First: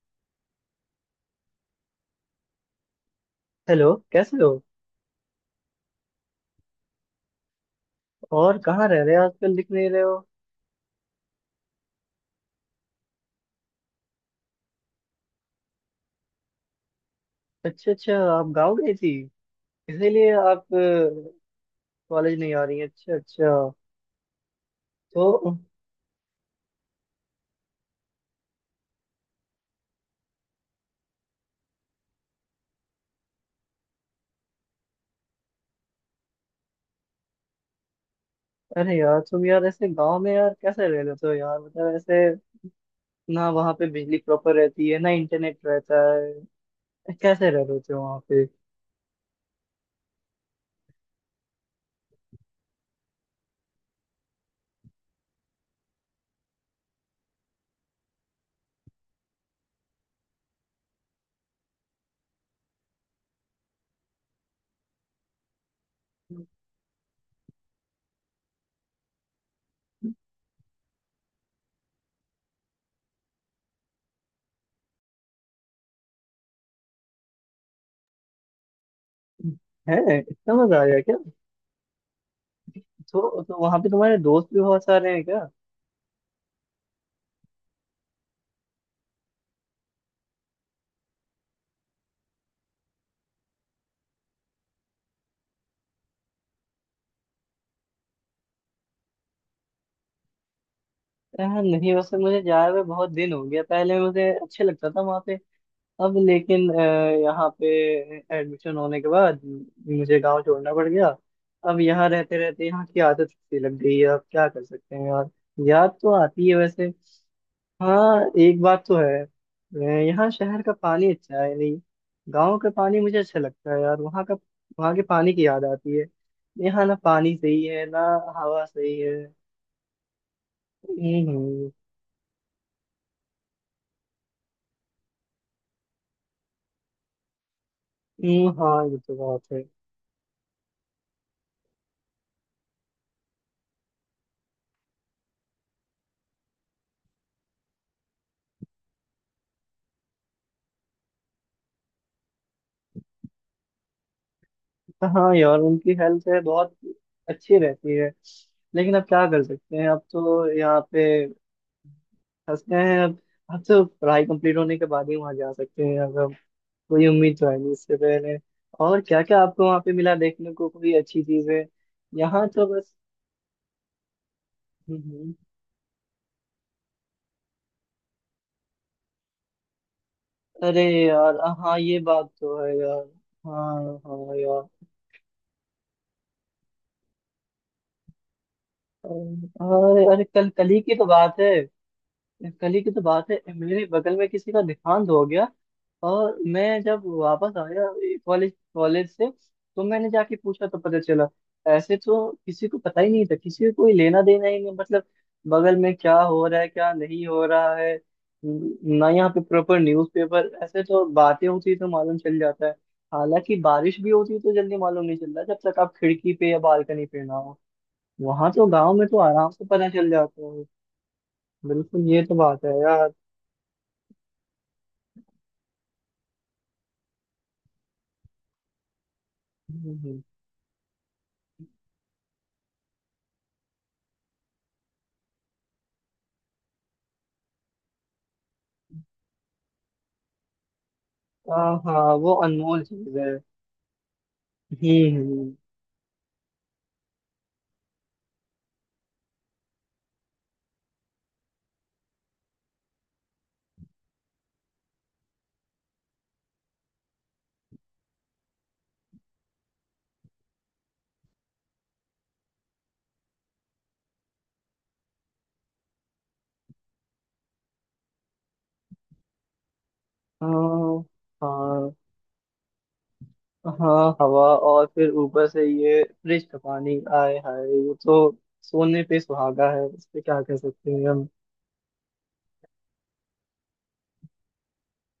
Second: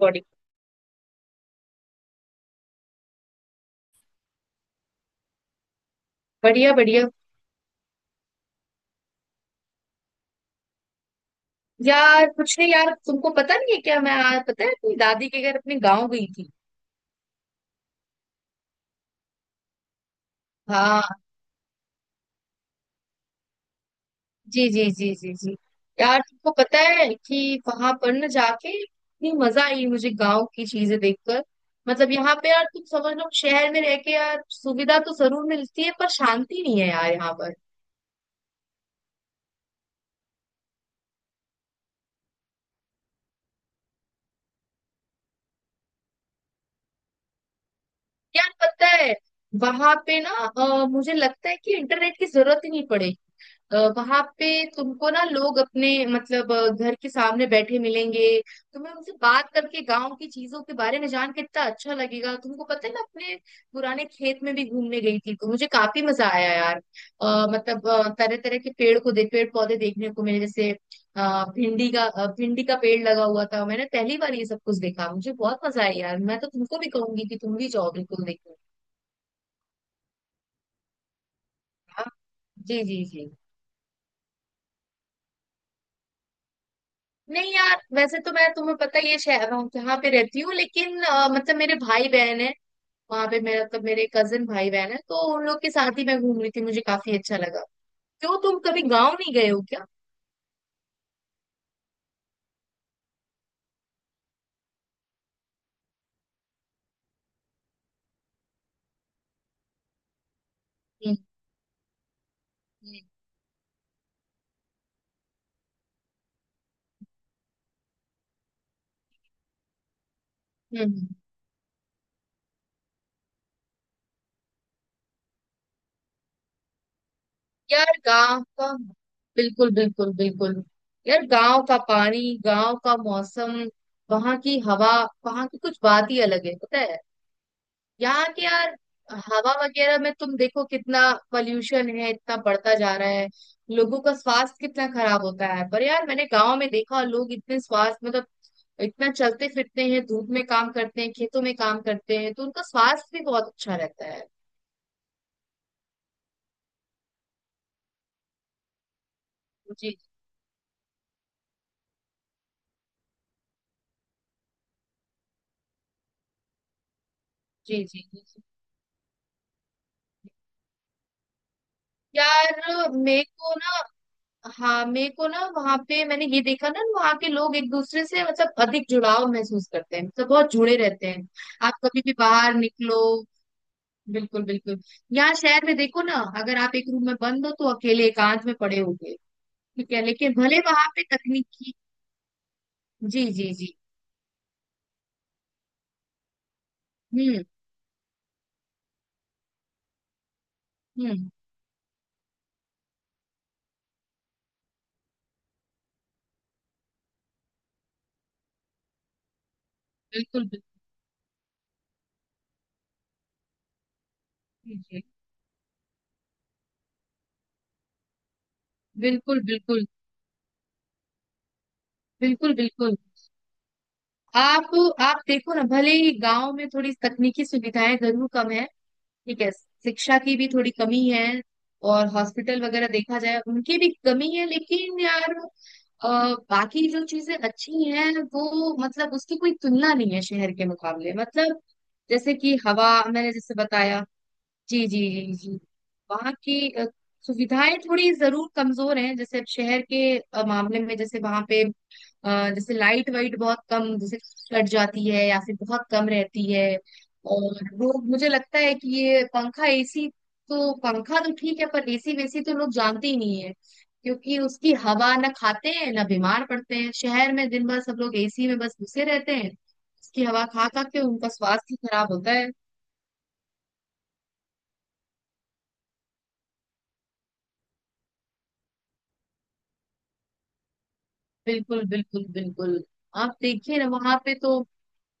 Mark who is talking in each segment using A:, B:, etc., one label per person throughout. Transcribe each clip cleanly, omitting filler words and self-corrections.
A: Body.
B: Hello, कैसे हो?
A: बढ़िया बढ़िया।
B: और कहाँ रह रहे हो, आजकल दिख नहीं रहे हो?
A: यार कुछ नहीं यार, तुमको पता नहीं है क्या? मैं आज, पता है, अपनी दादी के घर, अपने गांव गई थी।
B: अच्छा अच्छा, आप गाँव गई थी। इसीलिए आप
A: हाँ।
B: कॉलेज नहीं आ रही हैं। अच्छा अच्छा।
A: जी जी जी जी जी।
B: तो
A: यार तुमको पता है कि वहां पर ना जाके इतनी मजा आई मुझे, गांव की चीजें देखकर। मतलब यहाँ पे यार, तुम समझ लो, शहर में रह के यार सुविधा तो जरूर मिलती है पर शांति नहीं है यार यहाँ पर।
B: अरे यार, तुम यार ऐसे गांव में यार कैसे रह लेते हो यार? मतलब ऐसे ना वहाँ पे बिजली प्रॉपर रहती है, ना इंटरनेट रहता है। कैसे रह लेते हो वहाँ पे?
A: यार पता है, वहां पे ना मुझे लगता है कि इंटरनेट की जरूरत ही नहीं पड़ेगी वहां पे। तुमको ना लोग अपने, मतलब घर के सामने बैठे मिलेंगे। तुम्हें उनसे बात करके, गांव की चीजों के बारे में जान के इतना अच्छा लगेगा। तुमको पता है, मैं अपने पुराने खेत में भी घूमने गई थी तो मुझे काफी मजा आया यार। मतलब तरह तरह के पेड़ पौधे देखने को मिले, जैसे भिंडी का, भिंडी का पेड़ लगा हुआ था। मैंने पहली बार ये सब कुछ देखा, मुझे बहुत मजा आया यार। मैं तो तुमको भी कहूंगी कि तुम भी जाओ, बिल्कुल देखो।
B: है? इतना मजा आ गया क्या?
A: हाँ, जी जी जी।
B: तो वहाँ पे तुम्हारे दोस्त भी बहुत सारे हैं क्या?
A: नहीं यार, वैसे तो मैं, तुम्हें पता ही है, शहर हूँ, यहाँ पे रहती हूँ, लेकिन मतलब मेरे भाई बहन है वहां पे, मेरा मतलब मेरे कजिन भाई बहन है, तो उन लोग के साथ ही मैं घूम रही थी, मुझे काफी अच्छा लगा। क्यों, तुम कभी गाँव नहीं गए हो क्या?
B: नहीं, वैसे मुझे जाए हुए बहुत दिन हो गया। पहले मुझे अच्छे लगता था वहाँ पे। अब लेकिन यहाँ पे एडमिशन होने के बाद मुझे गांव छोड़ना पड़ गया।
A: हम्म,
B: अब यहाँ रहते रहते यहाँ की
A: हम्म,
B: आदत सी लग गई है। अब क्या कर सकते हैं यार? याद तो आती है वैसे। हाँ, एक बात तो है। यहाँ शहर का
A: हम्म।
B: पानी अच्छा है नहीं। गांव का पानी मुझे अच्छा लगता है यार वहाँ का। वहाँ के पानी की याद आती है। यहाँ ना पानी सही है,
A: यार
B: ना
A: गांव
B: हवा
A: का।
B: सही है।
A: बिल्कुल बिल्कुल बिल्कुल। यार
B: हम्म।
A: गांव
B: हम्म।
A: का पानी, गांव का मौसम, वहां की हवा, वहां की कुछ बात ही अलग है, पता है? यहाँ के यार
B: हाँ ये तो बात
A: हवा
B: है।
A: वगैरह में तुम देखो, कितना पॉल्यूशन है, इतना बढ़ता जा रहा है, लोगों का स्वास्थ्य कितना खराब होता है। पर यार मैंने गांव में देखा, लोग इतने स्वास्थ्य, मतलब इतना चलते फिरते हैं, धूप में काम करते हैं, खेतों में काम करते हैं, तो उनका स्वास्थ्य भी बहुत अच्छा रहता है।
B: हाँ यार, उनकी हेल्थ है बहुत अच्छी रहती है। लेकिन अब क्या कर सकते हैं,
A: जी
B: अब तो यहाँ पे फंस गए हैं अब। अब तो पढ़ाई कंप्लीट होने के बाद ही वहाँ जा सकते हैं, अगर कोई उम्मीद तो है नहीं
A: जी
B: इससे
A: जी जी
B: पहले।
A: जी।
B: और क्या क्या आपको वहाँ पे मिला देखने को? कोई अच्छी चीज है? यहाँ तो
A: यार
B: बस।
A: मेरे को ना, हाँ
B: हम्म,
A: मेरे को
B: हम्म।
A: ना वहां पे मैंने ये देखा ना, वहां के लोग एक दूसरे से मतलब अधिक जुड़ाव महसूस करते हैं, मतलब बहुत जुड़े
B: अरे
A: रहते हैं।
B: यार।
A: आप
B: हाँ ये
A: कभी भी
B: बात
A: बाहर
B: तो है
A: निकलो।
B: यार। हाँ हाँ
A: बिल्कुल
B: यार।
A: बिल्कुल। यहाँ शहर में देखो ना, अगर आप एक रूम में बंद हो तो अकेले एकांत में पड़े होंगे। ठीक
B: अरे
A: है,
B: अरे,
A: लेकिन
B: कल
A: भले
B: कल ही
A: वहां
B: की
A: पे
B: तो बात है।
A: तकनीकी।
B: कल ही की तो
A: जी
B: बात है,
A: जी जी।
B: मेरे बगल में किसी का देहांत हो गया। और मैं जब
A: हम्म
B: वापस आया कॉलेज कॉलेज से तो मैंने जाके पूछा तो पता चला।
A: हम्म।
B: ऐसे तो किसी को पता ही नहीं था, किसी को कोई लेना देना ही नहीं। मतलब बगल में क्या हो रहा है, क्या नहीं हो रहा है। ना यहाँ पे प्रॉपर
A: बिल्कुल
B: न्यूज़पेपर
A: बिल्कुल।
B: ऐसे तो बातें होती तो मालूम चल जाता है। हालांकि बारिश भी होती तो जल्दी
A: जी, जी,
B: मालूम नहीं चलता जब तक आप खिड़की पे या बालकनी पे ना हो। वहां तो गांव में तो
A: बिल्कुल
B: आराम से
A: बिल्कुल
B: पता चल जाता है। बिल्कुल ये तो
A: बिल्कुल
B: बात है
A: बिल्कुल।
B: यार।
A: आप आप देखो ना, भले ही गांव में थोड़ी तकनीकी सुविधाएं जरूर कम है, ठीक है,
B: हम्म,
A: शिक्षा
B: हम्म।
A: की भी थोड़ी कमी है, और हॉस्पिटल वगैरह देखा जाए उनकी भी कमी है, लेकिन यार अ, बाकी जो चीजें अच्छी हैं वो मतलब उसकी कोई तुलना नहीं है शहर के मुकाबले, मतलब
B: हाँ हाँ, वो
A: जैसे कि
B: अनमोल
A: हवा,
B: चीज है।
A: मैंने जैसे बताया। जी जी जी
B: हम्म।
A: जी। वहाँ की सुविधाएं थोड़ी जरूर कमजोर हैं, जैसे अब शहर के मामले में, जैसे वहाँ पे जैसे लाइट वाइट बहुत कम, जैसे कट जाती है या फिर बहुत कम रहती है। और लोग, मुझे लगता है कि ये पंखा एसी, तो पंखा तो ठीक है पर एसी वेसी तो लोग जानते ही नहीं है, क्योंकि उसकी हवा ना खाते हैं ना बीमार पड़ते हैं। शहर में दिन भर सब लोग एसी में बस घुसे रहते हैं, उसकी हवा खा खा के
B: हाँ
A: उनका स्वास्थ्य
B: हाँ
A: खराब होता है।
B: हाँ, हवा। और फिर ऊपर से ये फ्रिज का पानी आए, हाय ये तो सोने पे सुहागा है। इस पे क्या कह सकते हैं हम?
A: बिल्कुल बिल्कुल बिल्कुल। आप देखिए ना, वहां पे तो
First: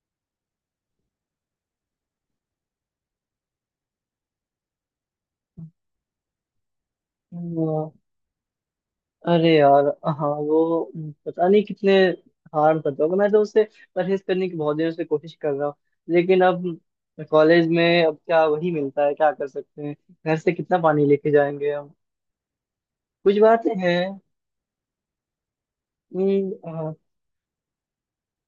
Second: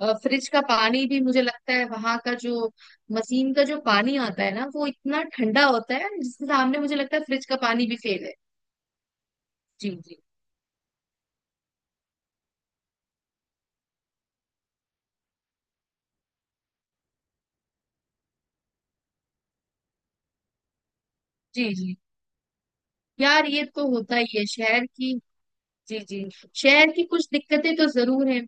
A: फ्रिज का पानी भी, मुझे लगता है, वहां का जो मशीन का जो पानी आता है ना, वो इतना ठंडा होता है, जिसके सामने मुझे लगता है फ्रिज का पानी
B: हाँ,
A: भी फेल है।
B: अरे यार।
A: जी जी
B: हाँ वो पता नहीं कितने हार्म करता होगा। मैं तो उससे परहेज करने की बहुत देर से कोशिश कर रहा हूँ, लेकिन अब कॉलेज में अब क्या वही मिलता है, क्या कर सकते हैं। घर से कितना पानी लेके
A: जी
B: जाएंगे हम?
A: जी।
B: कुछ
A: यार ये
B: बातें
A: तो
B: हैं।
A: होता ही है शहर की। जी जी। शहर
B: हाँ।
A: की कुछ दिक्कतें तो जरूर हैं।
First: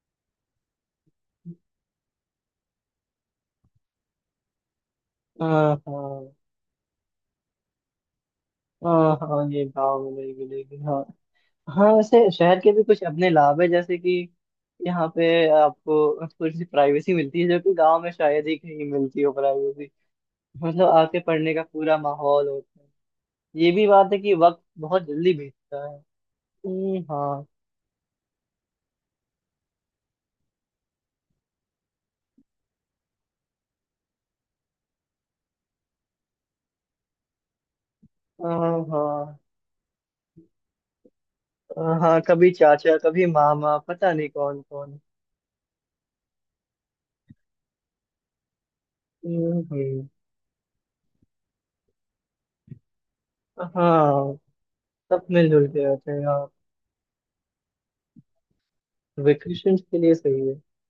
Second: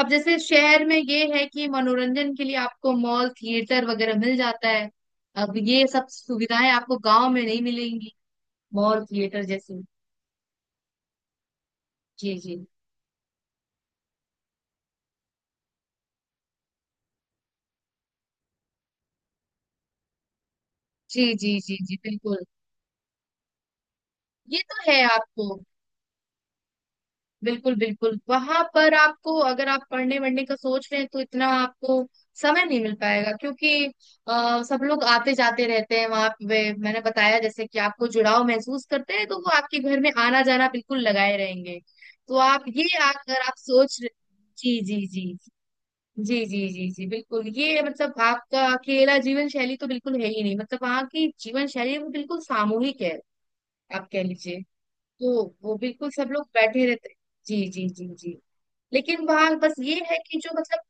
A: अब जैसे शहर में ये है कि मनोरंजन के लिए आपको मॉल थिएटर वगैरह मिल जाता है, अब
B: हाँ।
A: ये सब
B: हाँ।
A: सुविधाएं आपको गांव में नहीं मिलेंगी, मॉल
B: हाँ
A: थिएटर
B: हाँ, ये
A: जैसी।
B: गाँव में नहीं मिलेगी हाँ। हाँ वैसे
A: जी जी
B: शहर के भी कुछ अपने लाभ है, जैसे कि यहाँ पे आपको थोड़ी सी प्राइवेसी मिलती है जो कि गांव में शायद ही कहीं मिलती हो। प्राइवेसी मतलब आके
A: जी जी
B: पढ़ने का
A: जी जी।
B: पूरा
A: बिल्कुल,
B: माहौल होता है। ये भी बात है कि
A: ये
B: वक्त
A: तो है
B: बहुत जल्दी
A: आपको।
B: बीतता है। हाँ।
A: बिल्कुल बिल्कुल। वहां पर आपको, अगर आप पढ़ने वढ़ने का सोच रहे हैं, तो इतना आपको समय नहीं मिल पाएगा, क्योंकि सब लोग आते जाते रहते हैं वहां पे। मैंने बताया जैसे कि आपको जुड़ाव
B: हाँ
A: महसूस करते हैं,
B: हाँ।
A: तो वो आपके घर में आना जाना बिल्कुल लगाए रहेंगे।
B: हाँ हाँ,
A: तो
B: कभी
A: आप, ये
B: चाचा कभी
A: अगर आप
B: मामा पता नहीं कौन
A: जी
B: कौन।
A: जी जी। जी जी जी जी बिल्कुल, ये मतलब आपका अकेला जीवन
B: हम्म
A: शैली तो
B: हम्म,
A: बिल्कुल है ही नहीं, मतलब वहाँ की जीवन शैली वो बिल्कुल सामूहिक है, आप कह
B: हाँ।
A: लीजिए।
B: सब
A: तो
B: मिलजुल
A: वो
B: के
A: बिल्कुल
B: रहते हैं
A: सब लोग
B: आप।
A: बैठे रहते। जी जी जी जी। लेकिन वहां बस
B: वेकेशन
A: ये
B: के लिए
A: है कि
B: सही
A: जो
B: है।
A: मतलब,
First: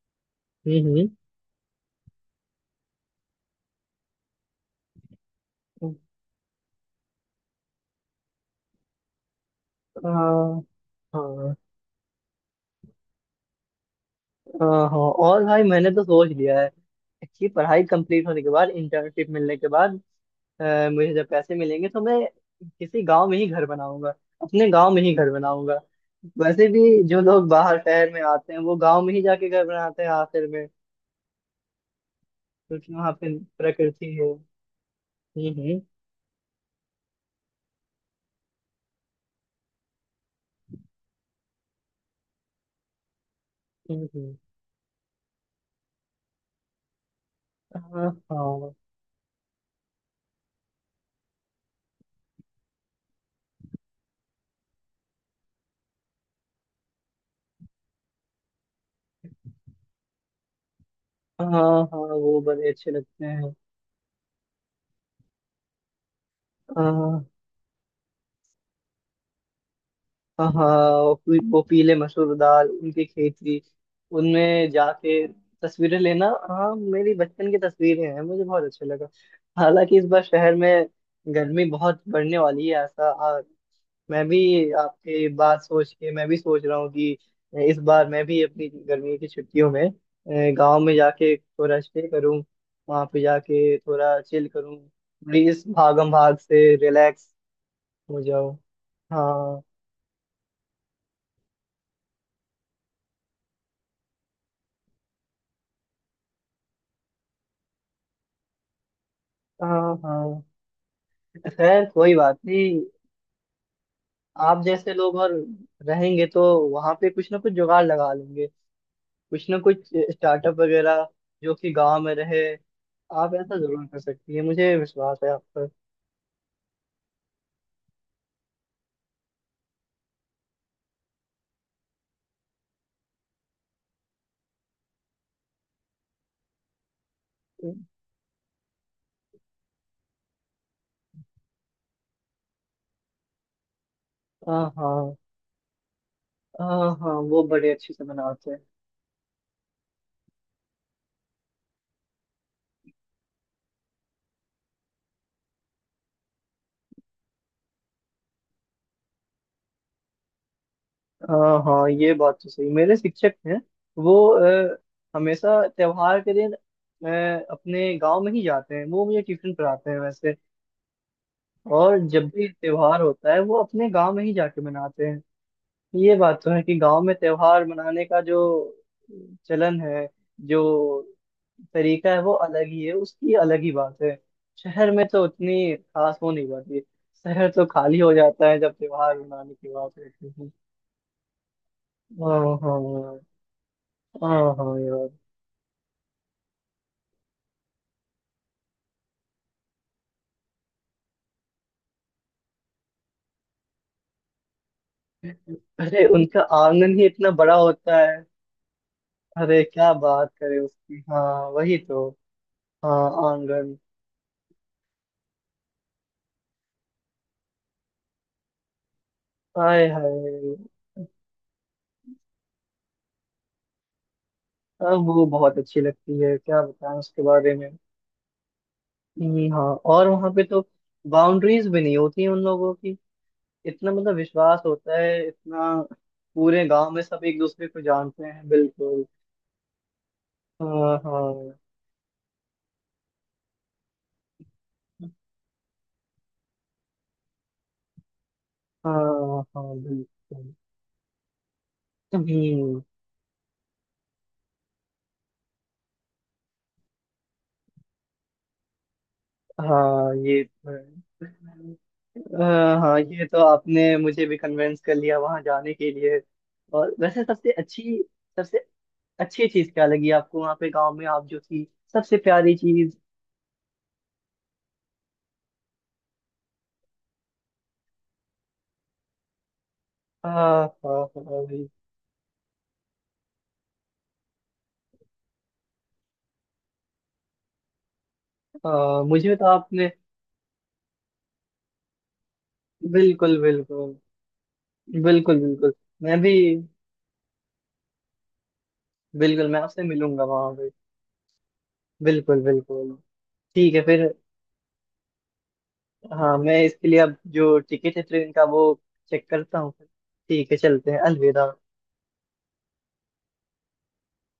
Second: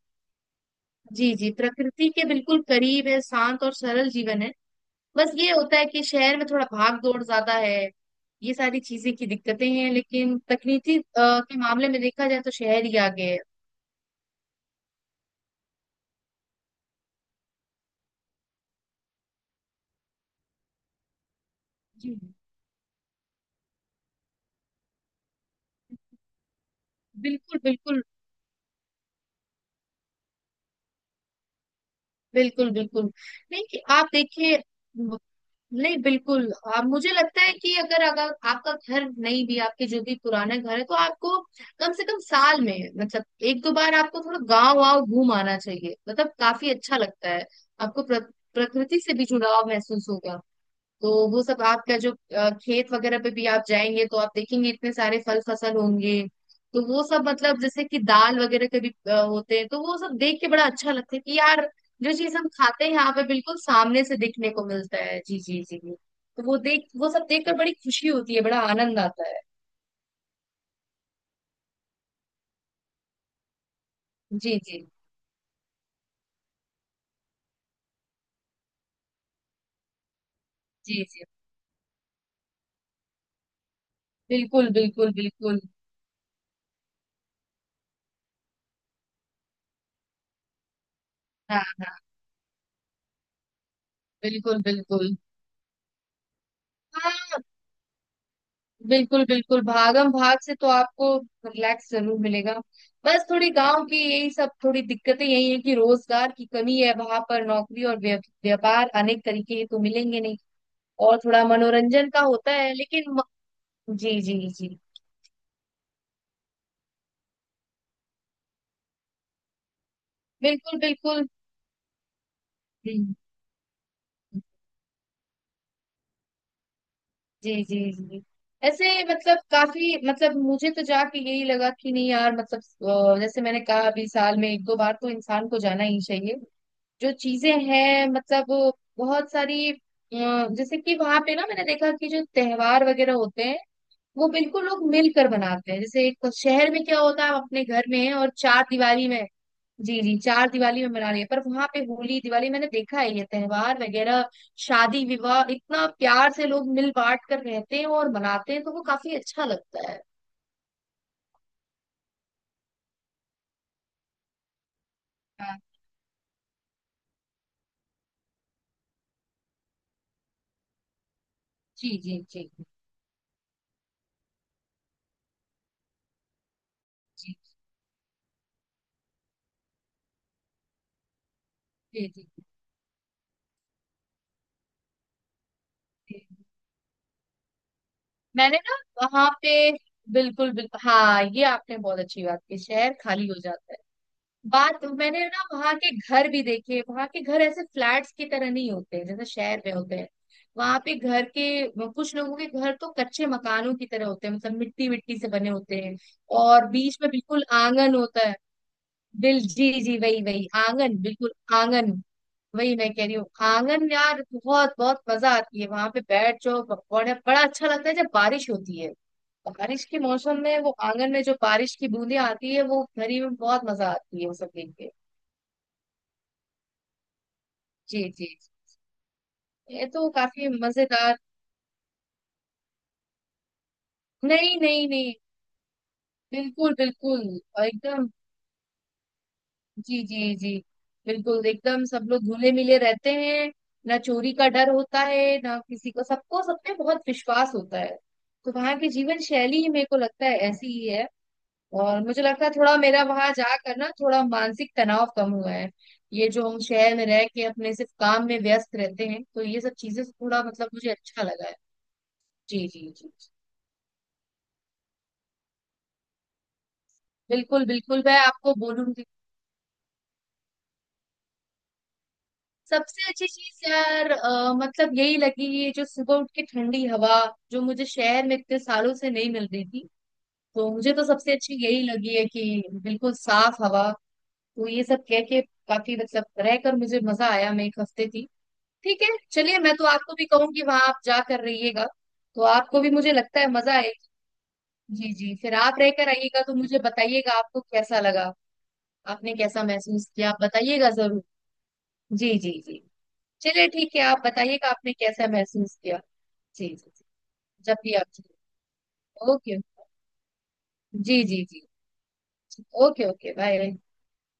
B: हम्म।
A: जी जी, प्रकृति के बिल्कुल करीब है, शांत और सरल जीवन है। बस ये होता है
B: हम्म।
A: कि शहर में थोड़ा भाग दौड़ ज्यादा है, ये सारी चीजें की दिक्कतें हैं, लेकिन
B: हाँ
A: तकनीकी
B: हाँ।
A: के मामले में देखा जाए तो शहर ही आगे है।
B: हाँ, हाँ, और भाई मैंने तो सोच लिया है कि पढ़ाई कंप्लीट होने के बाद, इंटर्नशिप मिलने के बाद, मुझे जब पैसे मिलेंगे तो
A: जी।
B: मैं किसी गांव में ही घर बनाऊंगा। अपने गांव में ही घर बनाऊंगा। वैसे भी जो लोग
A: बिल्कुल
B: बाहर
A: बिल्कुल
B: शहर में आते हैं वो गांव में ही जाके घर बनाते हैं आखिर में।
A: बिल्कुल
B: क्योंकि
A: बिल्कुल।
B: वहां पे
A: नहीं, कि आप
B: प्रकृति है।
A: देखिए,
B: हम्म हम्म
A: नहीं बिल्कुल, मुझे लगता है कि अगर अगर आपका घर नहीं भी, आपके जो भी पुराना घर है, तो आपको कम से कम साल में, मतलब एक दो बार
B: हम्म,
A: आपको
B: हम्म।
A: थोड़ा गांव वाव घूम आना चाहिए, मतलब काफी अच्छा लगता है। आपको
B: हाँ
A: प्र,
B: हाँ।
A: प्रकृति से भी जुड़ाव महसूस होगा, तो वो सब आपका जो खेत वगैरह पे भी आप जाएंगे, तो आप देखेंगे इतने सारे फल फसल होंगे। तो वो सब, मतलब जैसे कि दाल वगैरह के भी होते हैं, तो वो सब देख के बड़ा अच्छा लगता है कि
B: हाँ
A: यार,
B: हाँ,
A: जो चीज
B: वो
A: हम
B: बड़े
A: खाते
B: अच्छे
A: हैं यहाँ पे,
B: लगते हैं।
A: बिल्कुल सामने से दिखने को मिलता है। जी जी जी जी। तो वो
B: हाँ,
A: सब देखकर बड़ी खुशी होती है, बड़ा आनंद आता है।
B: हाँ, वो पीले मसूर दाल उनकी खेती,
A: जी
B: उनमें
A: जी
B: जाके तस्वीरें लेना, हाँ मेरी बचपन की तस्वीरें हैं, मुझे बहुत अच्छा लगा। हालांकि इस बार शहर में
A: जी जी।
B: गर्मी बहुत बढ़ने वाली है ऐसा, और मैं
A: बिल्कुल
B: भी
A: बिल्कुल
B: आपके
A: बिल्कुल।
B: बात सोच के मैं भी सोच रहा हूँ कि इस बार मैं भी अपनी गर्मी की छुट्टियों में गांव में जाके
A: हाँ
B: थोड़ा
A: हाँ,
B: स्टे करूँ। वहाँ पे जाके थोड़ा चिल
A: बिल्कुल
B: करूँ।
A: बिल्कुल।
B: प्लीज भागम भाग से रिलैक्स
A: हाँ,
B: हो जाओ।
A: बिल्कुल
B: हाँ
A: बिल्कुल, भागम भाग से तो आपको रिलैक्स जरूर मिलेगा। बस थोड़ी गांव की, यही सब थोड़ी दिक्कतें यही है कि रोजगार की कमी है वहां पर, नौकरी और व्यापार अनेक तरीके के तो
B: हाँ
A: मिलेंगे नहीं,
B: हाँ।
A: और थोड़ा
B: खैर
A: मनोरंजन
B: कोई
A: का
B: बात
A: होता है,
B: नहीं।
A: लेकिन जी जी
B: आप
A: जी।
B: जैसे लोग और रहेंगे तो वहां पे कुछ ना कुछ जुगाड़ लगा लेंगे, कुछ ना कुछ स्टार्टअप
A: बिल्कुल
B: वगैरह
A: बिल्कुल।
B: जो कि गांव में रहे।
A: हम्म।
B: आप ऐसा जरूर कर सकती है, मुझे विश्वास है आप पर।
A: जी जी जी। ऐसे, मतलब काफी, मतलब मुझे तो जाके यही लगा कि, नहीं यार, मतलब जैसे मैंने कहा अभी, साल में एक दो बार तो इंसान को जाना ही चाहिए। जो चीजें हैं, मतलब बहुत सारी जैसे कि वहां पे ना, मैंने देखा कि जो त्योहार वगैरह होते हैं, वो
B: हाँ
A: बिल्कुल लोग
B: हाँ।
A: मिलकर बनाते हैं। जैसे एक शहर में
B: हाँ
A: क्या
B: हाँ,
A: होता है, आप
B: वो
A: अपने
B: बड़े
A: घर
B: अच्छे
A: में
B: से
A: हैं, और
B: मनाते हैं।
A: चार दिवाली में। जी जी, चार दिवाली में मना रही है, पर वहां पे होली दिवाली, मैंने देखा है ये त्योहार वगैरह, शादी विवाह, इतना प्यार से लोग मिल बांट कर रहते हैं और मनाते हैं, तो वो काफी अच्छा लगता है।
B: हाँ हाँ, ये बात तो सही। मेरे शिक्षक हैं वो,
A: हाँ,
B: हमेशा त्योहार के दिन अपने गांव में ही जाते हैं। वो मुझे ट्यूशन पढ़ाते हैं वैसे।
A: जी
B: और
A: जी
B: जब
A: जी
B: भी
A: जी
B: त्योहार होता है वो अपने गांव में ही जाके मनाते हैं। ये बात तो है कि गांव में
A: जी
B: त्योहार मनाने का जो चलन है, जो
A: जी
B: तरीका है,
A: जी
B: वो अलग ही है। उसकी अलग ही बात है। शहर में तो उतनी
A: जी।
B: खास वो नहीं पाती। शहर तो खाली हो जाता
A: मैंने
B: है जब
A: ना
B: त्योहार
A: वहां पे,
B: मनाने की बात रहती है।
A: बिल्कुल बिल्कुल, हाँ, ये आपने बहुत अच्छी बात
B: हाँ
A: की, शहर
B: हाँ।
A: खाली हो जाता है।
B: हाँ हाँ
A: बात,
B: यार।
A: मैंने ना वहां के घर भी देखे, वहां के घर ऐसे फ्लैट्स की तरह नहीं होते हैं जैसे शहर में होते हैं। वहां पे घर के, कुछ लोगों के घर तो कच्चे मकानों की तरह होते हैं, मतलब मिट्टी मिट्टी से बने होते हैं,
B: अरे उनका
A: और
B: आंगन
A: बीच
B: ही
A: में
B: इतना
A: बिल्कुल
B: बड़ा
A: आंगन
B: होता है।
A: होता है। बिल
B: अरे
A: जी
B: क्या
A: जी, वही
B: बात
A: वही
B: करे
A: आंगन,
B: उसकी, हाँ
A: बिल्कुल
B: वही
A: आंगन,
B: तो।
A: वही मैं
B: हाँ
A: कह रही हूँ,
B: आंगन।
A: आंगन यार बहुत बहुत मजा आती है, वहां पे बैठ जाओ। बड़ा बड़ा अच्छा लगता है जब बारिश होती है। बारिश
B: हाय
A: के मौसम
B: हाय,
A: में वो आंगन में जो बारिश की बूंदें आती है, वो घरी में बहुत मजा आती है, वो सब देख के।
B: अब वो बहुत अच्छी लगती है, क्या बताएं उसके बारे में।
A: जी जी जी।
B: ये, हाँ
A: ये
B: और
A: तो
B: वहां पे
A: काफी
B: तो
A: मजेदार।
B: बाउंड्रीज भी नहीं होती उन लोगों की। इतना मतलब
A: नहीं
B: विश्वास
A: नहीं
B: होता
A: नहीं,
B: है इतना, पूरे
A: बिल्कुल
B: गांव में
A: बिल्कुल,
B: सब एक
A: और
B: दूसरे को
A: एकदम,
B: जानते हैं बिल्कुल।
A: जी जी जी,
B: हाँ
A: बिल्कुल
B: हाँ।
A: एकदम सब लोग घुले मिले रहते हैं। ना चोरी का डर होता है, ना किसी को, सबको सब पे बहुत विश्वास होता है, तो वहाँ की जीवन
B: हाँ
A: शैली ही,
B: हाँ
A: मेरे को लगता है,
B: बिल्कुल।
A: ऐसी ही है। और मुझे लगता है थोड़ा
B: हम्म,
A: मेरा, वहां जाकर ना, थोड़ा मानसिक तनाव कम हुआ है। ये जो हम शहर में रह के अपने सिर्फ काम में व्यस्त रहते हैं, तो ये सब चीजें से
B: हाँ ये
A: थोड़ा मतलब,
B: तो
A: मुझे अच्छा
B: है।
A: लगा है। जी
B: हाँ
A: जी
B: हाँ,
A: जी।
B: ये तो आपने मुझे भी कन्विंस कर लिया वहां जाने के लिए। और वैसे
A: बिल्कुल बिल्कुल, मैं आपको
B: सबसे
A: बोलूंगी,
B: अच्छी चीज क्या लगी आपको वहाँ पे गांव में आप जो थी, सबसे प्यारी चीज?
A: सबसे अच्छी चीज यार मतलब यही लगी, ये जो सुबह उठ के ठंडी हवा, जो मुझे शहर में इतने सालों से नहीं मिल रही थी।
B: हाँ
A: तो मुझे
B: हाँ
A: तो सबसे अच्छी
B: हाँ।
A: यही लगी है कि बिल्कुल साफ हवा, तो ये सब कह के, काफी मतलब रहकर मुझे मजा आया, मैं एक हफ्ते थी। ठीक है,
B: मुझे तो
A: चलिए, मैं तो
B: आपने।
A: आपको भी कहूंगी, वहां आप जा कर रहिएगा, तो आपको भी, मुझे
B: बिल्कुल
A: लगता है, मजा
B: बिल्कुल
A: आएगी। जी जी,
B: बिल्कुल
A: फिर
B: बिल्कुल,
A: आप रहकर
B: मैं भी।
A: आइएगा तो मुझे बताइएगा आपको कैसा लगा, आपने
B: बिल्कुल, मैं
A: कैसा
B: आपसे
A: महसूस
B: मिलूंगा
A: किया, आप
B: वहां पे।
A: बताइएगा जरूर। जी
B: बिल्कुल
A: जी जी।
B: बिल्कुल।
A: चलिए,
B: ठीक है
A: ठीक है,
B: फिर।
A: आप बताइएगा आपने कैसा महसूस किया।
B: हाँ, मैं
A: जी जी
B: इसके लिए
A: जी।
B: अब जो
A: जब भी
B: टिकट है
A: आप,
B: ट्रेन का वो चेक
A: ओके।
B: करता हूँ फिर। ठीक है, चलते हैं।
A: जी जी
B: अलविदा।
A: जी। Okay okay, bye.